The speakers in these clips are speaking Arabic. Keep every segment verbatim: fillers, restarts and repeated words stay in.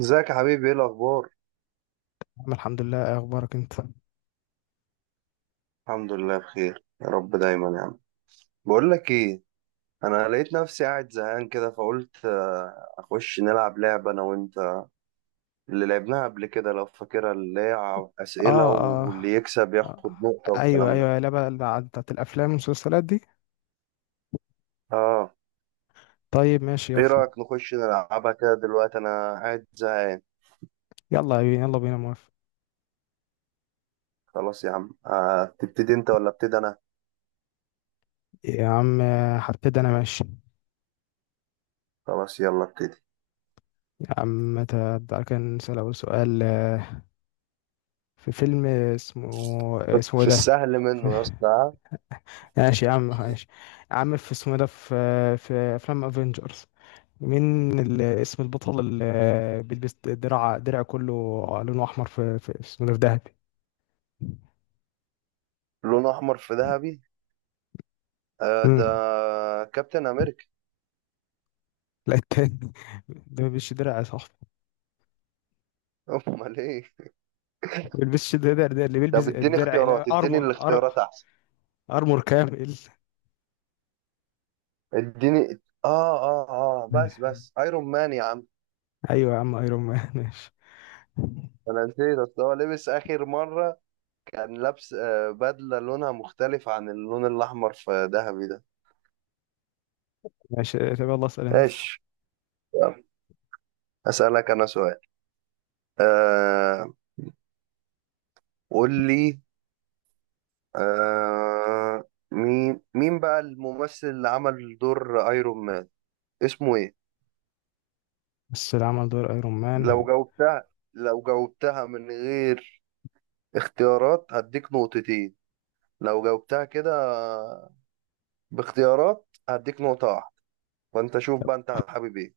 ازيك يا حبيبي؟ ايه الاخبار؟ أنا الحمد لله. إيه اخبارك انت؟ الحمد لله بخير يا رب دايما يا عم. بقول لك ايه. انا لقيت نفسي قاعد زهقان كده فقلت آه، اخش نلعب لعبه انا وانت اللي لعبناها قبل كده لو فاكرها، اللي هي ع- اسئله، اه اه واللي يكسب آه. ياخد نقطه ايوه والكلام ده. ايوه، لا بقى، لا، بتاعت الافلام والمسلسلات دي. اه. طيب ماشي، ايه يلا. رايك نخش نلعبها كده دلوقتي؟ انا قاعد زهقان. يلا بينا، يلا بينا، موافق. خلاص يا عم. آه، تبتدي انت ولا ابتدي انا؟ يا عم آه، هبتدي انا، ماشي. خلاص يلا ابتدي. يا عم ت- تعالى كده نسأل اول سؤال، آه، في فيلم اسمه اسمه إيه في ده؟ السهل ف- منه يا اسطى. ماشي يا عم، ماشي. يا عم في، اسمه إيه ده؟ في في افلام افنجرز، مين ال- اسم البطل اللي بيلبس درع؟ درع كله لونه احمر، في في اسمه إيه ده في؟ لونه احمر في ذهبي. آه، ده دهب. كابتن امريكا. لا، التاني ده ما بيلبسش درع يا صاحبي. امال ايه؟ ما بيلبسش درع، ده اللي بيلبس طب اديني درع، اختيارات، لا اديني ارمر، أر- الاختيارات احسن. ارمر كامل. اديني. اه اه اه، بس بس ايرون مان يا عم. ايوه يا عم، ايرون مان. ماشي انا نسيت، اصل هو لبس اخر مره كان لابس آه، بدله لونها مختلف عن اللون الاحمر في ذهبي ده. ماشي. طب يلا اسال انت. ماشي. يلا. اسالك انا سؤال. آه قول لي. آه مين مين بقى الممثل اللي عمل دور ايرون مان؟ اسمه ايه؟ بس اللي عمل دور ايرون لو مان. جاوبتها، لو جاوبتها من غير اختيارات هديك نقطتين. لو جاوبتها كده باختيارات هديك نقطة واحدة. فانت شوف بقى انت حابب ايه.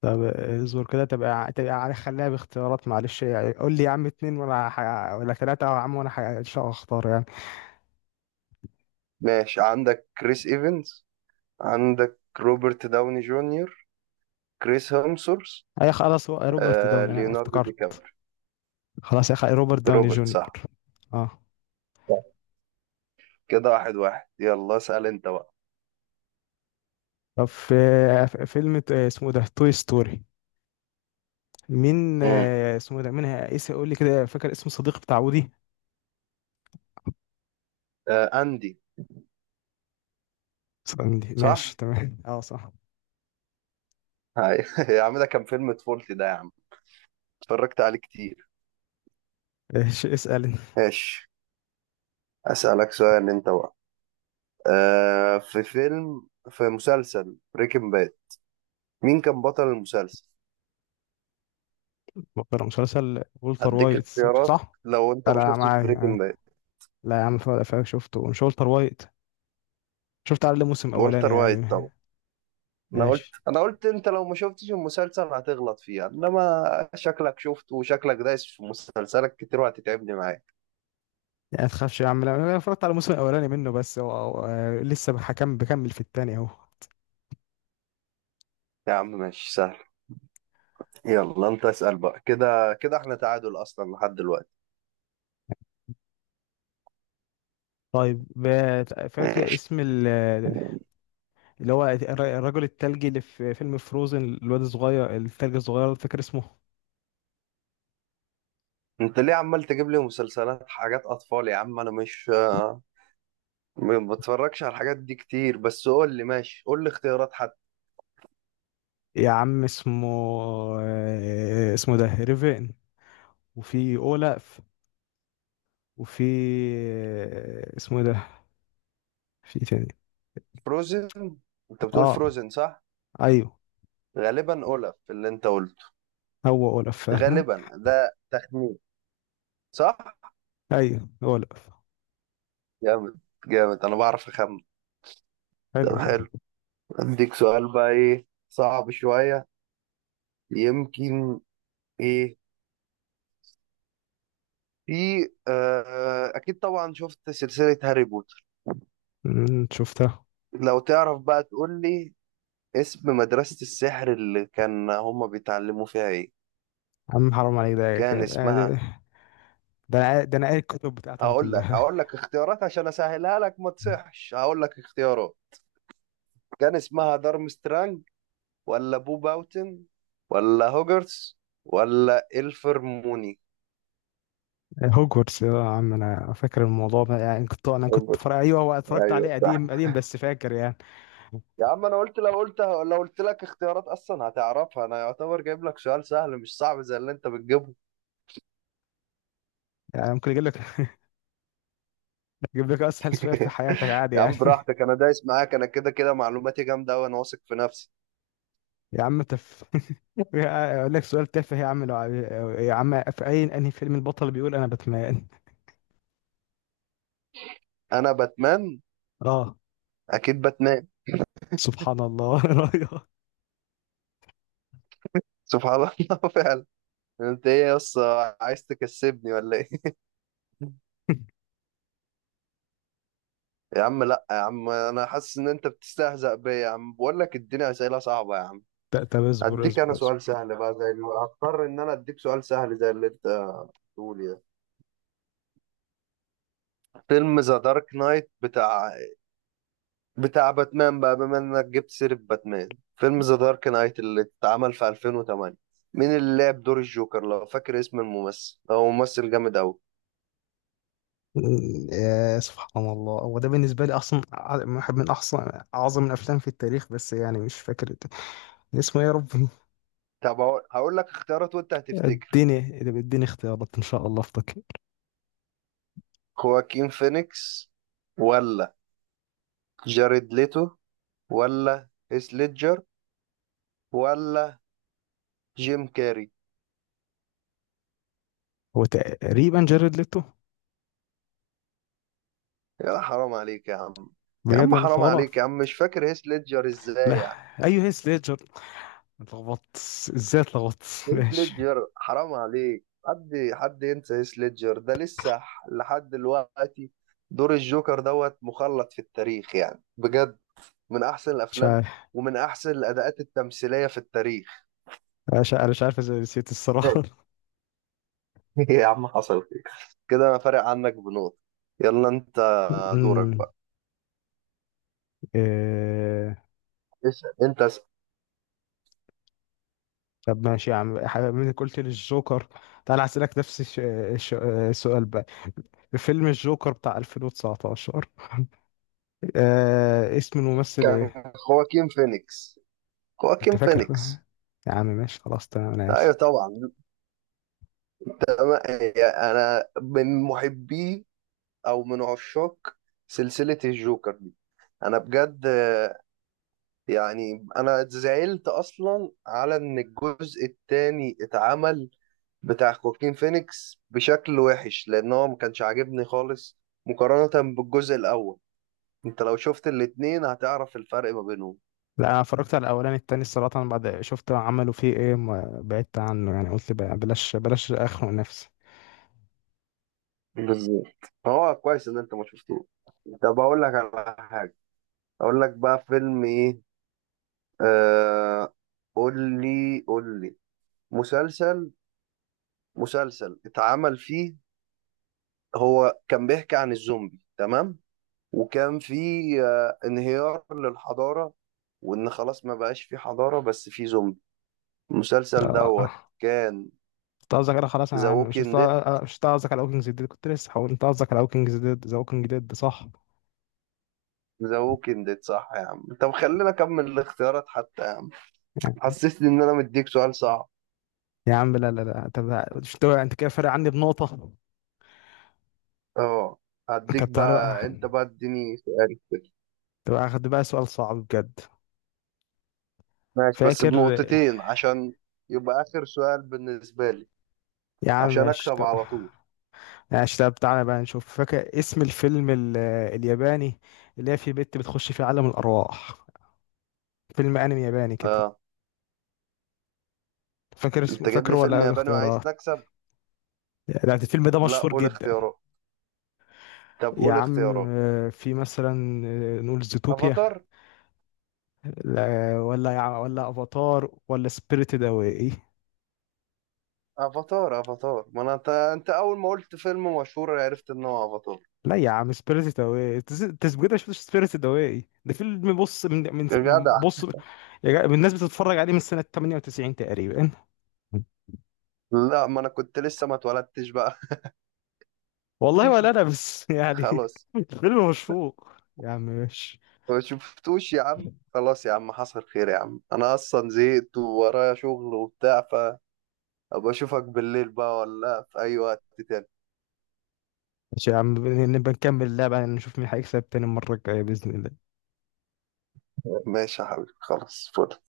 طب اصبر كده، تبقى ع- تبقى عارف، خليها باختيارات معلش يعني. قول لي يا عم اتنين ولا ح... ولا ثلاثة يا عم، وانا ح... ان شاء الله اختار يعني. ماشي. عندك كريس ايفنز، عندك روبرت داوني جونيور، كريس هيمسورث، اي خلاص، هو روبرت آه، داوني، انا ليوناردو دي افتكرت. كابري. خلاص يا اخي، روبرت داوني روبرت جونيور. صح. اه. صح. كده واحد واحد. يلا اسأل انت بقى. طب في، في فيلم ت- اسمه ده توي ستوري، مين مم. آه، اسمه ده؟ مين اسم، قول لي كده، فاكر اسم الصديق بتاع ودي؟ آه اندي. ساندي، صح؟ ماشي تمام، اه صح. هاي. يا عم ده كان فيلم طفولتي ده يا عم، اتفرجت عليه كتير. ايش، اسال انت. ماشي. اسألك سؤال انت بقى. آه في فيلم، في مسلسل بريكنج باد، مين كان بطل المسلسل؟ مقرر مسلسل ولتر هديك وايت. اختيارات صح. لو انت لا ما لا، شفتش معايا بريكنج معايا. باد. لا يا عم، فاهم فاهم، شفته. مش ولتر وايت؟ شفت على الموسم الاولاني والتر يعني. وايت طبعا. انا قلت ماشي. انا قلت انت لو ما شفتش المسلسل هتغلط فيها، انما شكلك شفته وشكلك دايس في مسلسلك كتير وهتتعبني معاك. يعني ما تخافش يا عم، لا، انا اتفرجت على الموسم الاولاني منه بس، هو هو- آه، لسه بحكم، بكمل في التاني اهو. يا عم ماشي سهل. يلا انت اسأل بقى، كده كده احنا تعادل اصلا لحد دلوقتي. طيب، ب- فاكر ماشي. اسم ال- اللي هو الر- الرجل التلجي اللي في فيلم فروزن، الواد الصغير التلج الصغير، فاكر اسمه؟ انت ليه عمال تجيب لي مسلسلات حاجات اطفال يا عم؟ انا مش ما بتفرجش على الحاجات دي كتير، بس قول لي، ماشي قول لي اختيارات حتى. يا عم اسمه، آه، اسمه ده ريفين، وفي اولاف، وفي آه، اسمه ده في تاني. فروزن. انت بتقول اه فروزن صح؟ ايوه، غالبا اولف اللي انت قلته. هو اولاف فعلا. غالبا ده تخمين، صح؟ ايوه، اولاف. جامد. جامد، انا بعرف اخمن. طب حلو حلو. حلو. اديك سؤال بقى ايه صعب شوية يمكن. ايه، في آه اكيد طبعا شفت سلسلة هاري بوتر. أمم، شفتها. لو تعرف بقى تقول لي اسم مدرسة السحر اللي كان هما بيتعلموا فيها ايه. عم حرام عليك، كان ده ده اسمها. ده انا قا- ده أنا قاري الكتب بتاعتها هقول لك كلها. هقول لك اختيارات عشان اسهلها لك، ما تصحش. هقول لك اختيارات. كان اسمها دارمسترانج، ولا بو باوتن، ولا هوجرتس، ولا الفرموني؟ هوجورتس آه، يا عم انا فاكر الموضوع ده يعني، كنت، انا كنت هوجرتس، فرق، ايوه هو اتفرجت ايوه عليه صح. قديم قديم، بس فاكر يعني. يا عم انا قلت، لو قلت لو قلت لك اختيارات اصلا هتعرفها. انا يعتبر جايب لك سؤال سهل، مش صعب زي اللي انت بتجيبه. يعني ممكن اجيب لك، اجيب لك اسهل سؤال في حياتك عادي يا يعني. عم براحتك، انا دايس معاك، انا كده كده معلوماتي جامده وانا واثق في نفسي. يا عم تف. يا- اقول لك سؤال تافه يا عم لو عايز- يا عم، في اي، انهي فيلم البطل بيقول انا باتمان؟ انا باتمان. اه. اكيد باتمان. سبحان الله رايح. سبحان الله فعلا. انت ايه يا اسطى، عايز تكسبني ولا ايه؟ يا عم لا يا عم، انا حاسس ان انت بتستهزأ بيا يا عم، بقول لك اديني اسئله صعبه يا عم. ت- طب اصبر اديك انا اصبر سؤال اصبر. سهل بقى زي اللي، هضطر ان انا اديك سؤال سهل زي اللي انت بتقول ده. فيلم ذا دارك نايت، بتاع بتاع باتمان بقى بما انك جبت سيرة باتمان، فيلم ذا دارك نايت اللي اتعمل في ألفين وتمانية، مين اللي لعب دور الجوكر؟ لو فاكر اسم الممثل، هو ممثل جامد قوي. يا سبحان الله، هو ده بالنسبه لي اصلا ع- واحد من احسن، اعظم الافلام في التاريخ، بس يعني مش فاكر اسمه إيه يا ربي. طب هقول هقول لك اختيارات وانت هتفتكر. اديني اديني اختيارات، ان شاء الله افتكر. خواكين فينيكس، ولا جاريد ليتو، ولا هيث ليدجر، ولا جيم كاري؟ هو تقريبا جاريد ليتو. يا حرام عليك يا عم. يا بجد عم انا قلت حرام عليك يا غلط. عم، مش فاكر هيث ليدجر ازاي لا يعني؟ ايوه، هيث ليدجر. اتلخبطت، ازاي اتلخبطت. هيث ماشي. ليدجر، حرام عليك، حد حد ينسى هيث ليدجر، ده لسه ح- لحد دلوقتي دور الجوكر دوت مخلد في التاريخ يعني بجد، من احسن مش الافلام عارف. ومن احسن الاداءات التمثيليه في التاريخ. مش- انا مش عارف ازاي نسيت الصراحه. يا عم حصل خير. كده انا فارق عنك بنقطة. يلا انت دورك أمم، بقى. إيه... اسأل انت اسأل. طب ماشي يا عم، حاجة- من قلت لي الجوكر، تعال اسالك نفس الش... الش... السؤال بقى. فيلم الجوكر بتاع ألفين وتسعتاشر، آه... اسم الممثل كان ايه؟ خواكين فينيكس. انت خواكين فاكر؟ فينيكس، يا عم ماشي، خلاص تمام، انا ايوه اسف. طبعا. أما يعني، أنا من محبي أو من عشاق سلسلة الجوكر دي. أنا بجد، آه، يعني أنا زعلت أصلا على إن الجزء التاني اتعمل بتاع خواكين فينيكس بشكل وحش، لأن هو ما كانش عاجبني خالص مقارنة بالجزء الأول. أنت لو شفت الاتنين هتعرف الفرق ما بينهم. لا انا اتفرجت على الاولاني، التاني الصراحه أنا بعد شفت عملوا فيه ايه ما بعدت عنه، يعني قلت بقى بلاش، بلاش اخنق نفسي. بالظبط. هو كويس إن أنت ما شفتوه. طب أقول لك على حاجة. أقول لك بقى فيلم إيه. آه قول لي، قول لي مسلسل مسلسل اتعمل فيه، هو كان بيحكي عن الزومبي، تمام؟ وكان فيه آه انهيار للحضارة، وإن خلاص ما بقاش فيه حضارة بس فيه زومبي. المسلسل دوت آه. كان انت قصدك انا خلاص ذا انا عم- مش قصد- ووكينج ديد. مش انت قصدك على ووكينج ديد؟ كنت لسه هقول انت قصدك على ووكينج ديد، ذا ووكينج ديد، صح. ذا ووكينج ديد صح يا عم. طب خلينا أكمل الاختيارات حتى يا عم، يعني. حسسني إن أنا مديك سؤال صعب. يا عم لا لا لا، طب مش انت، انت كده فارق عني بنقطة. اه. هديك طب تعالى بقى، بقى أنت بقى اديني سؤال. طب هاخد بقى سؤال صعب بجد. ماشي، بس فاكر بنقطتين عشان يبقى آخر سؤال بالنسبة لي، يا عم؟ عشان ماشي أكسب طب. على طول. ماشي، طب تعالى بقى نشوف، فاكر اسم الفيلم ال... الياباني اللي هي في بنت بتخش في عالم الارواح؟ فيلم انمي ياباني كده، آه فاكر اسمه؟ أنت جايب فاكره؟ لي ولا فيلم اقول ياباني وعايز اختيارات؟ نكسب؟ يعني الفيلم ده لا مشهور قول جدا. اختيارات. طب يا قول عم اختيارات. آه، في مثلا، آه، نقول زوتوبيا. أفاتار. لا، ولا يع- ولا افاتار، ولا سبيريتد اواي. أفاتار أفاتار ما أنا، أنت أنت أول ما قلت فيلم مشهور عرفت إن هو أفاتار. لا يا عم، سبيريتد اواي، تسجيل، مش سبيريتد اواي ده فيلم، بص، من من يا من- جدع. بص يا جا- الناس بتتفرج عليه من سنة تمنية وتسعين تقريبا. لا ما أنا كنت لسه ما اتولدتش بقى. والله، ولا انا بس يعني. خلاص. الفيلم مشفوق يا عم، ماشي. ما شفتوش يا عم، خلاص يا عم حصل خير يا عم، أنا أصلا زهقت وورايا شغل وبتاع، فأبقى أشوفك بالليل بقى ولا في أي وقت تاني. ماشي يا عم، نبقى نكمل اللعبة نشوف مين هيكسب تاني المرة الجاية بإذن الله. ماشي يا حبيبي خلاص فل.